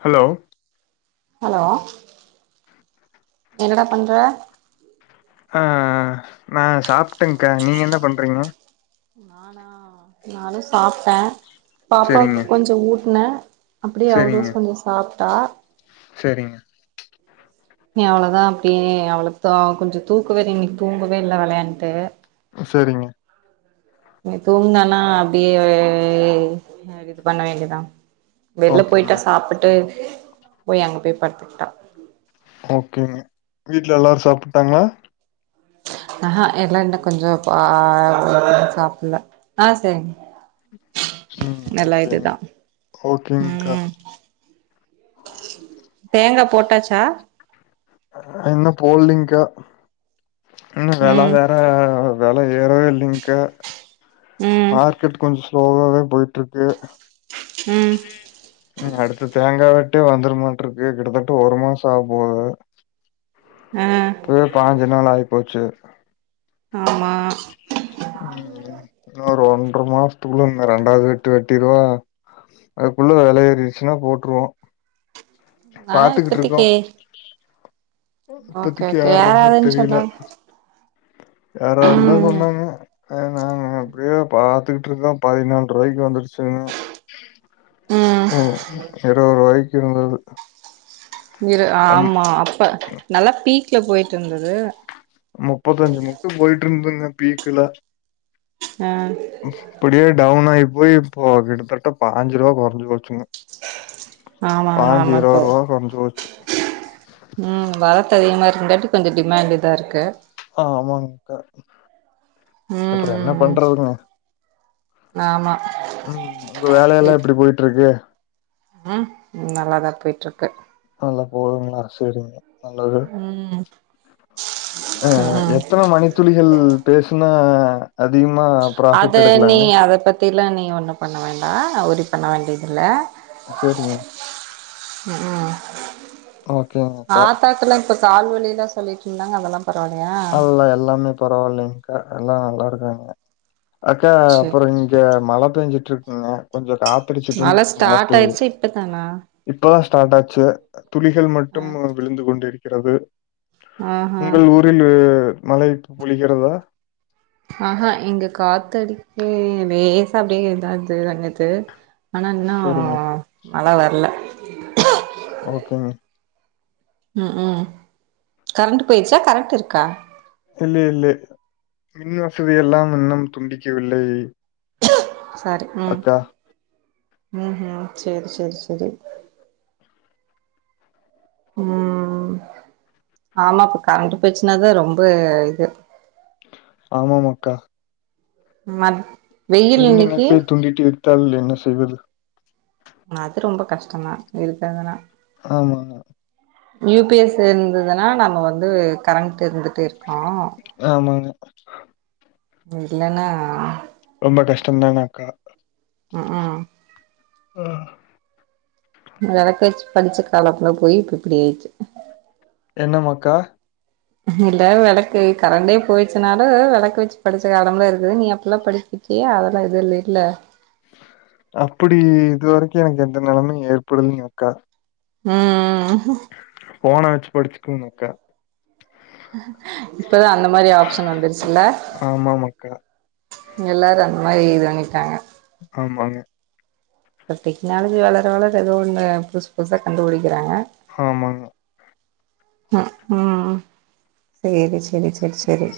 Hello hello என்னடா பண்ற ஆஹ் நான் சாப்பிட்டேன்க நீங்க என்ன பண்றீங்க நானா நானும் சாப்பிட்டேன் செரிங்க பாப்பாக்கு கொஞ்ச ஊட்டு ன அப்டியே அவ்வளோ செரிங்க கொஞ்ச சாப் டா செரிங்க நி அவ்வளவுதான் அப்டியே அவ்வளவு த கொஞ்ச தூக்கவே இன்னக்கு தூங்கவே இல்லை விளையான்ட்டு செரிங்க நீ தூங்குனனா அப்டியே இது பண்ண வேண்டியதான் வெளில போயிட்டா ஓகேங்க சாப்புட்டு போய் அங்க போய் படுத்துக்கிட்டான் ஓகேங்க வீட்டு்ல எல்லாரும் சாப்ட்டாங்களா ஆஹஹா எல்லா இன்னம் கொஞ்ச ஆ சாப்பிடல ஆஹ் சரி உம் ஓகேங் ஓகேங்கா ம் [inaudible] தேங்கா போட்டாச்சா இன்னும் போடலங்கா இன்ன வேல ம் வேற வில ஏறவே இல்லிங்கா ம் மார்க்கெட் கொஞ் [unintelligible] போயிட்டு இருக்கு ம் உ அடு இ தேங்கா விட்டே வந்துருமாட்டு இருக்கு கிட்டத்தட்ட ஒரு மாசம் ஆக போது ஆ [unintelligible] நாள் ஆயிப்போச்சு ஆமா உம் இன்ன ஒரு ஒன்ற மாசத்துக்குள்ள இ ரெண்டாவது வெட்டு வெட்டிருவா அதுக்குள்ள வில ஏறிடுச்சுன்னா போட்டுருவோம் ஆ இப்பத்தக்கே இப்பதக்கு யாரற மாரி தெரில சொன்னாங் யாராவதுந்தா ம் சொன்னாங்க அத நாங்க அப்டியே பாத்துக் [unintelligible] பதினால்று ரூபாக்கு வந்துருச் சொண ம் இருபராய்க்கு இருந்தது இரு ம் ஆமாம் அப்போ நல்லா பீக் க்ல போயிட்டு இருந்தது முப்பத்தஞ்சு முக்கு போயிட்டு இருந்துங்க பீக்குல ஆ அப்படியே டவுன் ஐயி போய் இப்போ கிட்டத்தட்டப்பாஞ்சு ரூபா கொரஞ்சி போச்சிங்க ஆமா ஆமா பாய்ஞ்சு ஈரோரூபா குறைஞ்சு போச்சு [unintelligible] உம் வளத்த அதிகமா இருக்குந்தாட்டட்டு கொஞ்சம் டிமாண்ட் இதா இருக்கு ஆஹ் ஆமாங்கக்கா ம் அப்புறம் என்ன ம் ம் பண்றதுங்க ஆமா உம் உங்க வேலையெல்லாம் எப்டி போயிட்ருக்கு ஹம் நல்லாதான் போயிட்டு இருக்கு நல்லா போகுதுங்களா சரிங் உம் ஹ எத்தனை மணித்துளிகள் பேசும் ஆ அத நீ அத பத்திலாம் நீ நீ ஒன்னும் பண்ண வேண்டாம் ஒரி பண்ண வேண்டியதில்லை செரிங்க உம் உம் ஓகேங்கக்கா கால்வலிலாம் சொல்லிட்டு இருந்தாங்க அதெல்லாம் பரவலையா பரவாயில்லலைங்கக்கா எல்லாம் நல்லா இருக்காங்க அக்கா சரி அப்புறம் இங்க மழை பெஞ்சுட்டு இருக்குங்க கொஞ்சம் காத்தடிச்சுட்டு மழ மழை ஸ்டார்ட் பெய்து ஆயிடுச்சு இப்பதானா இப்ப ஸ்டார்ட் ஆச்சு துளிகள் மட்டும் விழுந்து கொண்டிருக் இருக்காது ஆஹ் ஹ மழை பொழிக்கிறதா ஆஹா இங்க காத்தடிக்க லேசா அப்படியே இதான்து தங்கது ஆனா என்னாவும் சரிங்க. ஆனா வர்ல ஓகேங் உம் உம் கரண்ட் போயிடுச்சா கரெண்ட் இருக்கா இல்லே இல்லே மின் வசதி எல்லாம் இன்னும் துண்டிக்கவில்லை சரி உம் அக்கா. உம் ஹும் சேரி செரி செரி உம் ஆமா இப்ப கரண்ட் போச்சுன்னாதா ரொம்ப இது ஆமாம் அக்கா மத் வெயில் மின் இன்னைக்கு இணைப்பை துண்டித்து தால் என்ன செய்வது ஆனா அது ரொம்ப கஷ்டோந்தா இருக்குறதுனா ஆமாம்மா யூ பி எஸ் இருந்ததுன்னா நம்ம வந்து கரண்ட் இருந்து ட்டுருக்கோ ஆமாங்க. இல்லன்னா ரொம்ப கஷ்டோதானாக்கா ம் ம் ஆஹ் வெளக்க வெச்சு படிச்ச காலமெல்லா போயி இப்ப இப்டி ஆயிடுச்சு என்னமாக்கா இல்ல வெளக்கு கரண்டே போயிருச்சுனாலு வெளக்கு வெச்சு படிச்ச காலம்லா இருக்குது நீ அப்டில்லா படிச்சிருக்யா அதெல்லா இது இல்லயில்ல அப்டி இதுவரைக்கு எனக்கு எந்த நெலமையு ஏற்படுலிங்க அக்கா ம் ம் போன வெச்சு படிச்சுக்குவனுங்க அக்கா எப் இப்பதா அந்த மாரி ஆப்ஷன் வந்துருச்சுல்ல ஆமாம் அக்கா. எல்லாரு அந் அது மாரி இது பண்ணிட்டாங்க ஆமாங்க இந்த டெக்னாலஜி வளர வளர ஏதோ ஒண்ணு புதுசு புதுசா கண்டுபுடிக்கிறாங்க ஆமாங்க உம் உம் சேரி செரி செரி செரி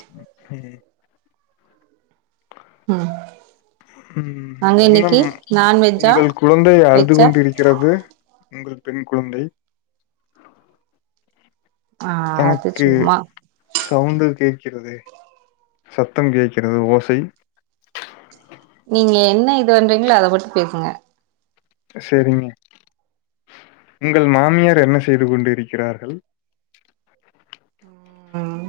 உம் அங்க என்ன இன்னைக்கு நான்வெஜ்ஜா உங்கள் குழந்தை அழுது வெஜ்ஜா கொண்டிருக்கிறது உங்கள் பெண் குழந்தை ஆ அது எனக்கு சும்மா சவுண்டு கேக் கிறதே சத்தம் கேட்கிறது ஓசை நீங்க என்ன இது பண்றீங்களோ அத மட்டு பேசுங்க சேரிங்க உங்கள் மாமியார் என்ன செய்து கொண்டு இருக்கிறார்கள் உம்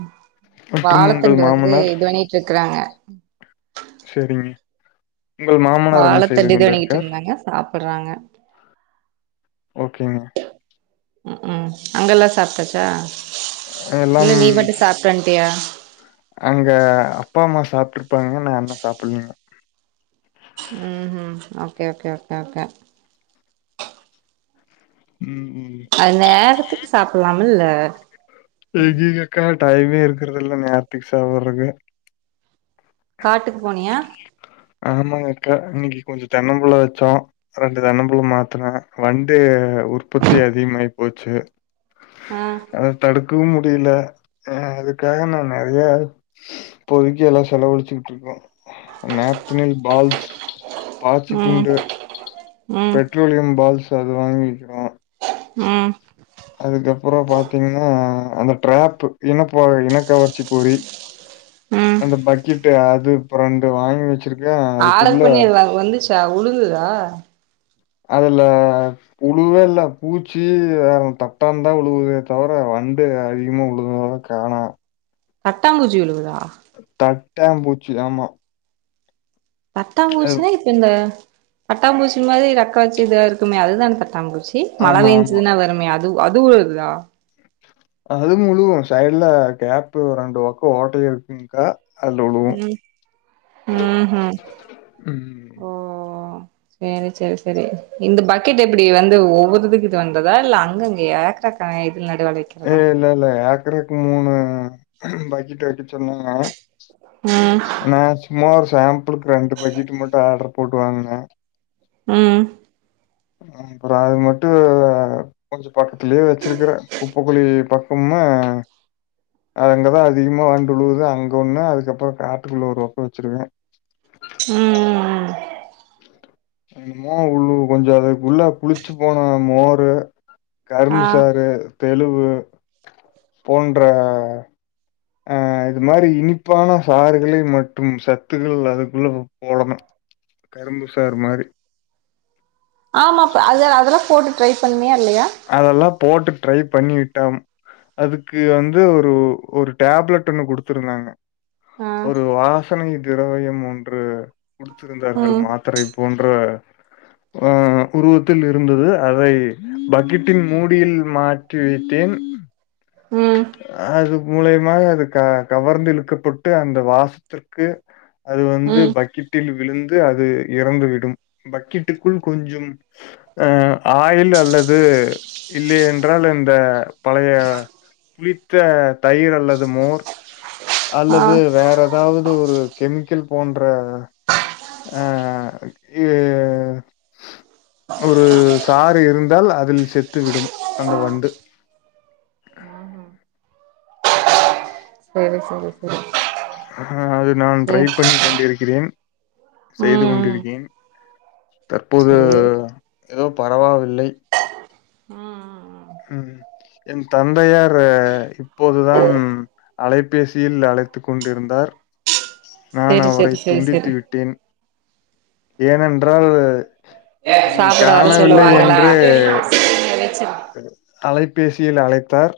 மற்றும் உங்கள் வாழத்தண்டு வந்து மாமனார்? இது பண்ணிட்டுருக்குறாங்க உம் சரிங் வாழைத்தண்டு இது பண்ணிட்டுருந்தாங்க சாப்ப போட்றாங்க ஓகேங்க உம் உம் அங்கலாம் சாப்டாச்சா இல்ல எல்லாம் நீ மட்டு சாப்ட்வன்ட்யா அங்க அப்பா அம்மா சாப்ட்ருப்பாங்க நான் இன்னு சாப்டலீங்க உம் ம் ஓகே ஓகே ஓகே ஓகே ம், ம். அது நேரத்துக்கு சாப்லாம்ல்ல எங்கீகக்க டைமே இருக்கறது இல்ல நேரதுக்கு சாப்றக்கு காட்டுக்கு போனியா ஆமாங்கக்கா இன்னக்கு கொஞ்சோம் தென்னம்புள்ள வச்சோம் ரெண்டு தென்னம்புள்ள மாத்தநெனம்ன் வண்டு உற்பத்தி அதிகமாயி போச்சி ஆ அத தடு இதும் முடியல ஹ அதுக்காக நான் நெறைய இப்போதக்கி எல்லா செலவளிச்சிக்கிட்டு இருக்கோம் நாப்தனில் பால்ஸ் பாச்சு ம் குண்டு ம் பெட்ரோலியம் பால்ஸ் அது வாங்கிக்கோ உம் அதுக்கப்றம் பாத்தீங்கன்னா அந்த டிராப் இனப் இனக்கவர்வர்ச்சி போரி ம் அந்த பக்கெட் அது பிரெண்டு வாங்கி வச்சிருக்கு ஆடர் பண்ணி அது வா வந்துச் உழுதுதா அதுல உழுவே இல்ல பூச்சி வேற தட்டான் தான் உழுவுதே தவர வண்டு அதிகமா உழுதா காணாம் தட்டாம்பூஜி விழுவுதா தட் ட்டாம் பூச்சி ஆமா அது பத்தாங்பூச்சினா இப்ப இந்த தட்டா பூச்சி மாதிரி ரக்க வச்சி இதா இருக்குமே அதுதான தட்டா பூச்சி ச்சி மழ ஆமா, ஆமா. பெஞ்சதுன்னா வருமே அது அது அதுவு இதுதா அது முழுவும் சைடுல கேப்பு ரெண்டு பக்கம் ஓட்டயு இருக்குல உஹம் உஹம் உம் ம். ஓஓ சரி சரி சரி இந்த பக்கெட் எப்டி வந்து ஒவ்வொருதுக்கு வந்ததா இல்ல அங்கங்க ஏக்கக்க இல்ல இல்ல இருவத்திமூணு பக்கெட்டு வக்க சொன்னாங்க ம் மே சுமார் சாம்பிளுக்கு ரெண்டு பக்கெட் மட்டும் ஆட்ர் போட்டு வாங்குங்க உஹம் அப்புறம் அது மட்டும் கொஞ்ச பக்த்துலேயே வச்சிருக்குரேன் குப்பைக்குளி பக் சும்மா அங்க தான் அதிகமா வண்டு விழுவுது அங்கே ஒண்ணு அதுக்கப்புறம் பாத்ரும்ல ஒரு கப்பு வச்சிருக்கேன் உம் உம் உம் என்னமோ உள்ளு கொஞ்சம் அதுக்கு உள்ள புளிச்சு போன மோரு ஆ கரும்பு சாறு தெளுவு போன்ற அஹ் இது மாரி இனிப்பான சாறுகள் மற்றும் சத்துக்கள் அதுக்குள்ள போடணும் கரும்பு சாறு மாரி ஆமாபா அத அதெல்லாம் போட் ட்ரை பண்ணிய அதெல்லாம் போட்டு ட்ரை பண்ணி விட்டம் அதுக்கு வந்து ஒரு ஒரு டேப்லெட் ஒண்ணு குடுத்துருந்தாங்க ஆ ஒரு வாசனை திரவயமும் ன்று குடுத்திருந்தார்கள் ம் மாத்திரை போன்ற ஆஹ் உருவத்தில் இருந்தது அதை பக்கட்டின் மூடியில் மாற்றிவிட்டேன் ம் அது மூலியமாக அது க கவர்ந்து இழுக்கப்பட்டு அந்த வாச ற்கு அது வந்து ம் பக்கெட்டில் விழுந்து அது இறந்துவிடும் பக்கெட்டுக்குள் கொஞ்சம் அஹ் ஆயில் அல்லது இல்லையென்றால் இந்த பழைய புளித்த தயிர் அல்லது மோர் ஆ அல்லது வேறதாவது ஒரு கெமிக்கல் போன்ற அஹ் ஏ ஒரு சாறு இருந்தால் அதில் செத்து விடும் அந்த வண்டு ஹம்ஹ சரி சரி சரி ஆஹ் அது நான் ட்ரை பண்ணி கொண்டிருக்கிறேன் செய்து ம் கொண்டிருக்கேன் தற்போது சேரி ஏதோ பரவாவில்லை உம் என் தந்தையார் இப்போதுதான் அலைபேசியில் அழைத்து கொண்டிருந்தார் நான் செரி செரி அவரைத் செரி செரி துண்டித்து விட்டேன் ஏனென்றால் என்னை சாப்பிட வர காணவில்லை சொல்லுவாங்களா என்று [unintelligible] அலைப்பேசியில் அலைத்தார்